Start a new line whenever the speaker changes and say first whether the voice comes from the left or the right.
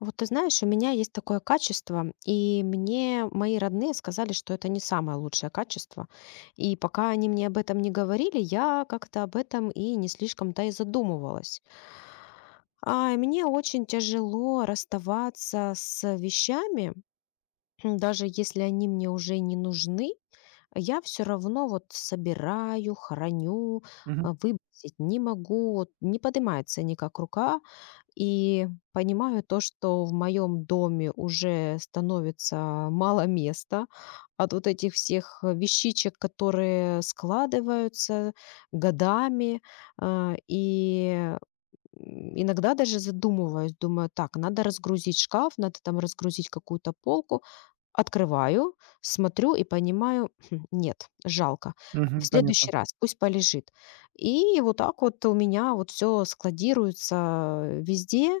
left: Вот ты знаешь, у меня есть такое качество, и мне мои родные сказали, что это не самое лучшее качество. И пока они мне об этом не говорили, я как-то об этом и не слишком-то и задумывалась. И мне очень тяжело расставаться с вещами, даже если они мне уже не нужны, я все равно вот собираю, храню,
right: Мгм.
left: выбросить не могу, вот не поднимается никак рука. И понимаю то, что в моем доме уже становится мало места от вот этих всех вещичек, которые складываются годами. А, И Иногда даже задумываюсь, думаю, так, надо разгрузить шкаф, надо там разгрузить какую-то полку. Открываю, смотрю и понимаю: "Хм, нет, жалко. В
right: Мгм.
left: следующий
right: Понятно.
left: раз пусть полежит". И вот так вот у меня вот все складируется везде.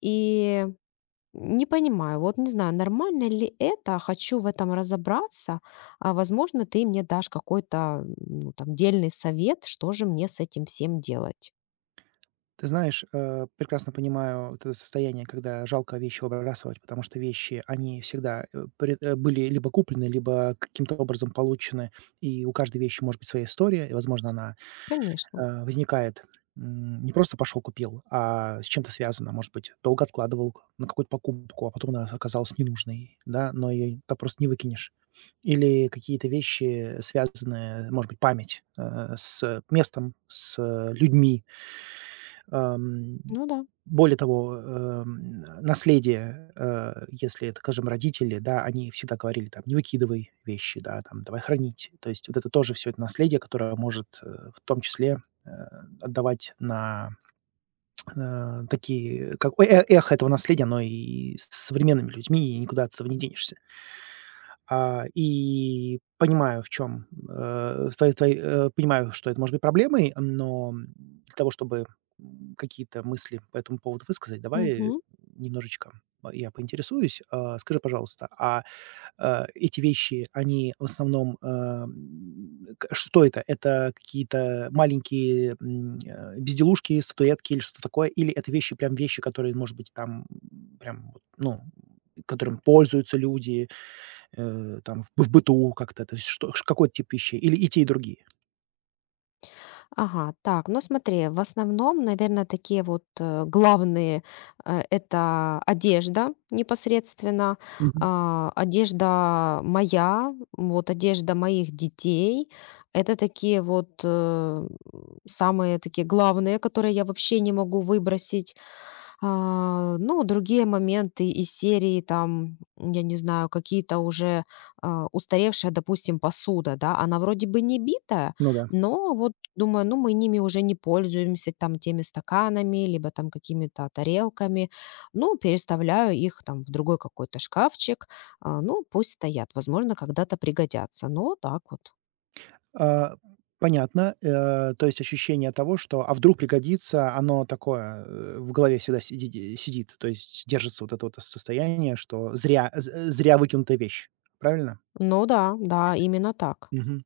left: И не понимаю, вот не знаю, нормально ли это, хочу в этом разобраться. Возможно, ты мне дашь какой-то, ну, там дельный совет, что же мне с этим всем делать.
right: Ты знаешь, прекрасно понимаю вот это состояние, когда жалко вещи выбрасывать, потому что вещи, они всегда были либо куплены, либо каким-то образом получены, и у каждой вещи может быть своя история, и, возможно, она
left: Конечно.
right: возникает, не просто пошел купил, а с чем-то связано. Может быть, долго откладывал на какую-то покупку, а потом она оказалась ненужной, да, но ее так просто не выкинешь. Или какие-то вещи, связанные, может быть, память, с местом, с людьми. Ам,
left: Ну да.
right: Более того, наследие, если это, скажем, родители, да, они всегда говорили там: "Не выкидывай вещи", да, там: "Давай хранить". То есть вот это тоже все это наследие, которое может, в том числе э, отдавать на, такие, как о э эхо этого наследия, оно и с современными людьми, и никуда от этого не денешься. А, и понимаю, в чем понимаю, что это может быть проблемой, но для того, чтобы, какие-то мысли по этому поводу высказать, давай
left: Мгм.
right: немножечко я поинтересуюсь. Скажи, пожалуйста, эти вещи, они в основном, ам, к что это? Это какие-то маленькие, безделушки, статуэтки или что-то такое? Или это вещи, прям вещи, которые, может быть, там, прям вот, ну, которым пользуются люди, там в быту как-то, то есть что ш какой тип вещей или и те, и другие?
left: Ага, так, ну смотри, в основном, наверное, такие вот главные это одежда непосредственно,
right: Мгм.
left: одежда моя, вот одежда моих детей. Это такие вот самые такие главные, которые я вообще не могу выбросить. Ну, другие моменты из серии, там, я не знаю, какие-то уже устаревшая, допустим, посуда, да, она вроде бы не битая,
right: Ну да.
left: но вот думаю, ну, мы ними уже не пользуемся, там, теми стаканами, либо там какими-то тарелками, ну, переставляю их там в другой какой-то шкафчик, а, ну, пусть стоят, возможно, когда-то пригодятся, ну, вот так вот.
right: А, Понятно. То есть ощущение того, что "а вдруг пригодится", оно такое, в голове всегда сидит. То есть держится вот это вот состояние, что зря выкинутая вещь. Правильно?
left: Ну да, именно так.
right: Мгм.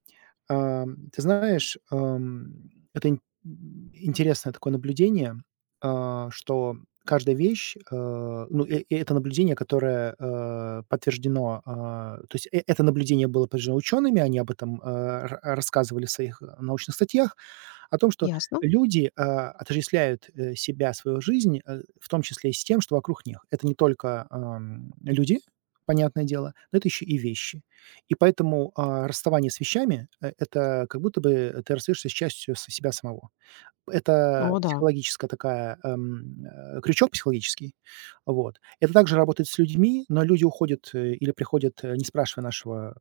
right: Ты знаешь, это ин интересное такое наблюдение, что каждая вещь, а, ну, э, э- это наблюдение, которое, подтверждено, то есть это наблюдение было подтверждено учеными, они об этом, а, ра рассказывали в своих, научных статьях. О том, что
left: Ясно?
right: люди, отождествляют, себя, свою жизнь, в том числе и с тем, что вокруг них. Это не только, люди, понятное дело, но это еще и вещи. И поэтому, расставание с вещами — это как будто бы ты расстаешься с частью с себя самого. Это
left: О, да,
right: психологическая такая, крючок психологический. Вот. Это также работает с людьми, но люди уходят, или приходят, не спрашивая нашего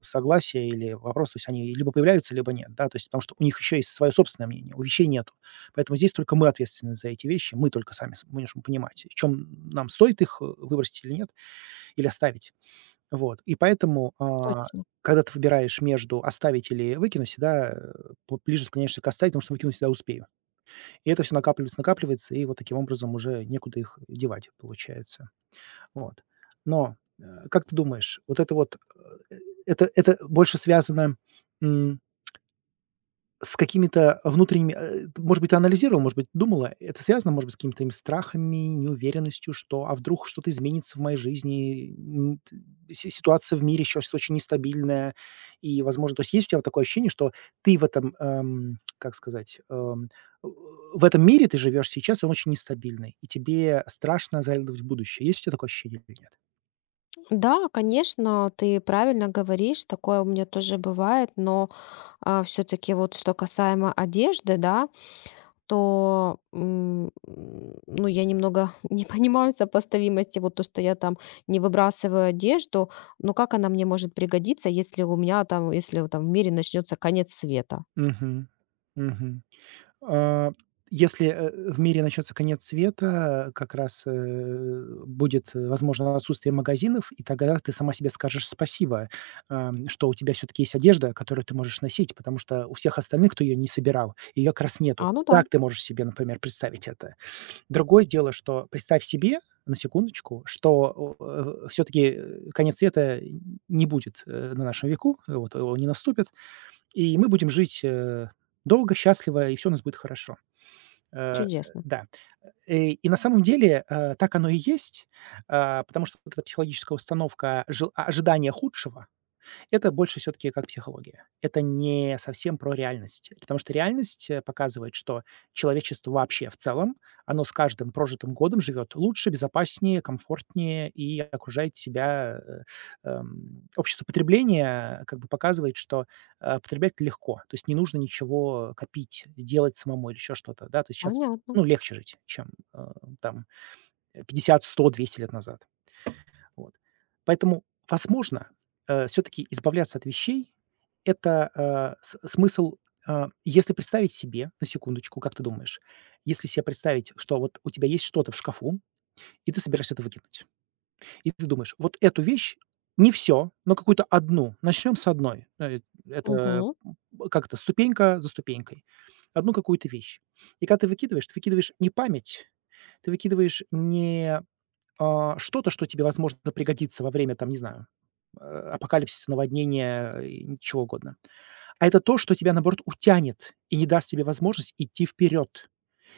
right: согласия или вопрос. То есть они либо появляются, либо нет, да, то есть потому что у них еще есть свое собственное мнение, у вещей нету. Поэтому здесь только мы ответственны за эти вещи, мы только сами с- можем понимать, в чем нам стоит их выбросить или нет, или оставить. Вот. И поэтому,
left: точно.
right: когда ты выбираешь между оставить или выкинуть, всегда ближе склоняешься к оставить, потому что выкинуть всегда успею. И это все накапливается, накапливается, и вот таким образом уже некуда их девать, получается. Вот. Но, как ты думаешь, вот это вот, э, это больше связано, м, с какими-то внутренними, может быть, ты анализировал, может быть, думала, это связано, может быть, с какими-то твоими страхами, неуверенностью, что а вдруг что-то изменится в моей жизни, т си ситуация в мире сейчас очень нестабильная и, возможно, то есть есть у тебя вот такое ощущение, что ты в этом, как сказать, в этом мире ты живешь сейчас, и он очень нестабильный, и тебе страшно заглядывать в будущее. Есть у тебя такое ощущение или нет?
left: Да, конечно, ты правильно говоришь, такое у меня тоже бывает, но все-таки вот что касаемо одежды, да, то м, м, ну, я немного не понимаю сопоставимости, вот то, что я там не выбрасываю одежду, но как она мне может пригодиться, если у меня там, если там в мире начнется конец света?
right: Мгм. Мгм. А, Если, в мире начнется конец света, как раз, будет, возможно, отсутствие магазинов, и тогда ты сама себе скажешь спасибо, что у тебя все таки есть одежда, которую ты можешь носить, потому что у всех остальных, кто ее не собирал, её как раз нету.
left: Ну да,
right: Так ты можешь себе, например, представить это. Другое дело, что представь себе, на секундочку, что, все таки конец света не будет, на нашем веку, вот, он не наступит. И мы будем жить, долго, счастливо, и все у нас будет хорошо. Э,
left: чудесно.
right: да. И на самом деле, так оно и есть, потому что вот эта психологическая установка ожидания худшего, это больше все таки как психология. Это не совсем про реальность, потому что реальность, показывает, что человечество вообще в целом, оно с каждым прожитым годом живет лучше, безопаснее, комфортнее и окружает себя, общество потребления, как бы показывает, что, потреблять легко. То есть не нужно ничего копить, делать самому или еще что-то, да. То есть щас,
left: Понятно.
right: ну, легче жить, чем, э, там, 50, 100, 200 лет назад. Вот. Поэтому, возможно, все таки избавляться от вещей- это, э, с смысл, если представить себе, на секундочку, как ты думаешь, если себе представить, что вот у тебя есть что-то в шкафу, и ты собираешься это выкинуть, и ты думаешь: "Вот эту вещь, не все, но какую-то одну, начнем с одной". Это,
left: Мгм.
right: м, как это, ступенька за ступенькой. Одну какую-то вещь. И когда ты выкидываешь не память, ты выкидываешь не что-то, что тебе, возможно, пригодится во время, там, не знаю, э, апокалипсиса, наводнения, и чего угодно. А это то, что тебя, наоборот, утянет и не даст тебе возможность идти вперед.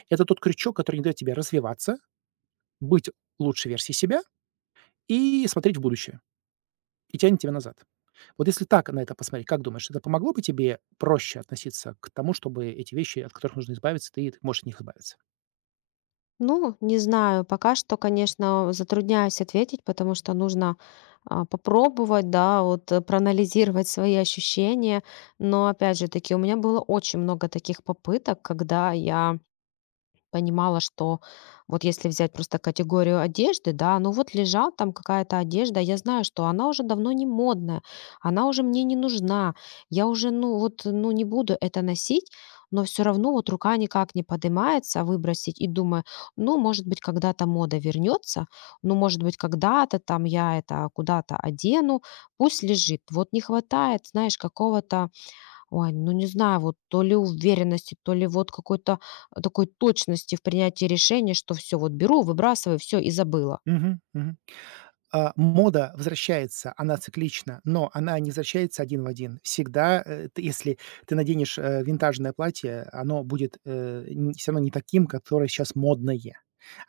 right: Это тот крючок, который не дает тебе развиваться, быть лучшей версией себя и смотреть в будущее, и тянет тебя назад. Вот если так на это посмотреть, как думаешь, это помогло бы тебе проще относиться к тому, чтобы эти вещи, от которых нужно избавиться, ты можешь от них избавиться?
left: Ну, не знаю, пока что, конечно, затрудняюсь ответить, потому что нужно попробовать, да, вот проанализировать свои ощущения. Но опять же таки, у меня было очень много таких попыток, когда я понимала, что вот если взять просто категорию одежды, да, ну вот лежал там какая-то одежда, я знаю, что она уже давно не модная, она уже мне не нужна, я уже, ну вот, ну не буду это носить, но все равно вот рука никак не поднимается выбросить и думаю, ну, может быть, когда-то мода вернется, ну, может быть, когда-то там я это куда-то одену, пусть лежит. Вот не хватает, знаешь, какого-то. Ой, ну не знаю, вот то ли уверенности, то ли вот какой-то такой точности в принятии решения, что все, вот беру, выбрасываю, все и забыла.
right: Мгм, мгм. Мода возвращается, она циклична, но она не возвращается один в один. Всегда, э, ты если ты наденешь, винтажное платье, оно будет, все равно не таким, которое сейчас модное.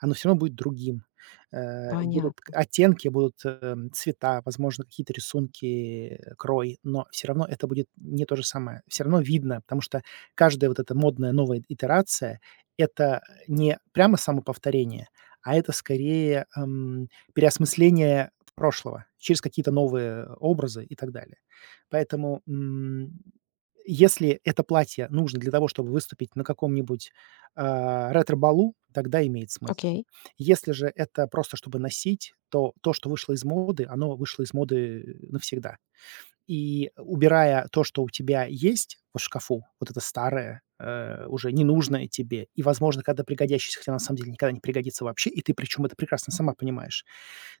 right: Оно все равно будет другим. Будут к
left: Понятно.
right: оттенки, будут, цвета, возможно, какие-то рисунки, крой, но все равно это будет не то же самое. Все равно видно, потому что каждая вот эта модная новая итерация — это не прямо самоповторение, а это скорее, переосмысление прошлого через какие-то новые образы и так далее. Поэтому, если это платье нужно для того, чтобы выступить на каком-нибудь, ретро-балу, тогда имеет смысл.
left: Окей.
right: Если же это просто чтобы носить, то то, что вышло из моды, оно вышло из моды навсегда. И убирая то, что у тебя есть в шкафу, вот это старое, уже ненужное тебе, и, возможно, когда пригодящееся, хотя на самом деле никогда не пригодится вообще, и ты причем это прекрасно сама понимаешь.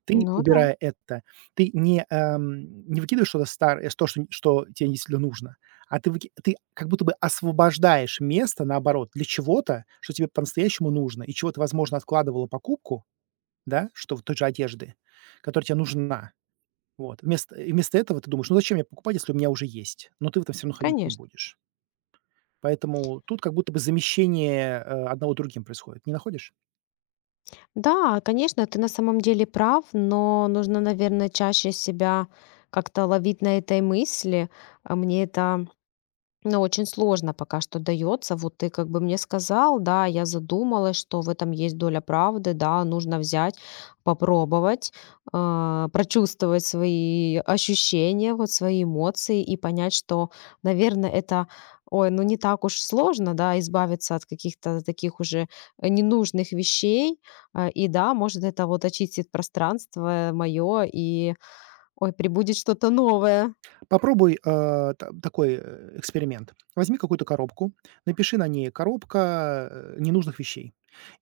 right: Ты,
left: Ну да,
right: убирая это, ты не выкидываешь что-то старое, то, что, что тебе действительно нужно, а ты, ты как будто бы освобождаешь место, наоборот, для чего-то, что тебе по-настоящему нужно, и чего ты, возможно, откладывала покупку, да, что в той же одежды, которая тебе нужна, вот. Вместо этого ты думаешь: "Ну зачем мне покупать, если у меня уже есть?" Но ты в этом все равно ходить не
left: конечно.
right: будешь. Поэтому тут как будто бы замещение, одного другим происходит. Не находишь?
left: Да, конечно, ты на самом деле прав, но нужно, наверное, чаще себя как-то ловить на этой мысли. А Мне это Но очень сложно пока что дается. Вот ты как бы мне сказал, да, я задумалась, что в этом есть доля правды, да, нужно взять, попробовать, прочувствовать свои ощущения, вот свои эмоции и понять, что, наверное, это, ой, ну не так уж сложно, да, избавиться от каких-то таких уже ненужных вещей. И да, может, это вот очистит пространство мое и, ой, прибудет что-то новое.
right: Попробуй, а, та такой, эксперимент. Возьми какую-то коробку, напиши на ней "коробка, ненужных вещей"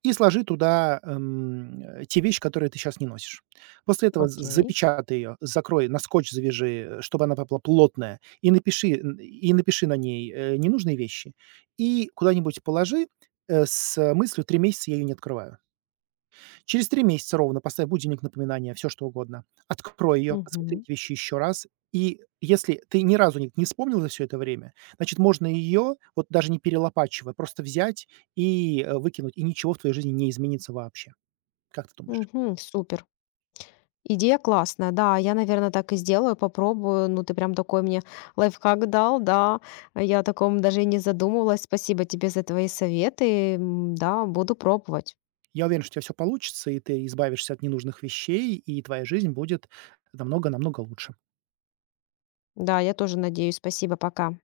right: и сложи туда, те вещи, которые ты сейчас не носишь. После этого з
left: Окей.
right: запечатай ее, закрой, на скотч завяжи, чтобы она была плотная, и напиши н и напиши на ней, "ненужные вещи", и куда-нибудь положи, с мыслью: 3 месяца я ее не открываю". Через 3 месяца ровно поставь будильник, напоминание, все что угодно. Открой ее, посмотри
left: Угу.
right: эти вещи еще раз. И если ты ни разу не вспомнил за все это время, значит, можно ее, вот даже не перелопачивая, просто взять и, выкинуть, и ничего в твоей жизни не изменится вообще. Как ты думаешь?
left: Угу. Супер. Идея классная, да, я, наверное, так и сделаю, попробую. Ну, ты прям такой мне лайфхак дал, да. Я о таком даже и не задумывалась. Спасибо тебе за твои советы. Да, буду пробовать.
right: Я уверен, что у тебя всё получится, и ты избавишься от ненужных вещей, и твоя жизнь будет намного намного лучше.
left: Да, я тоже надеюсь. Спасибо, пока.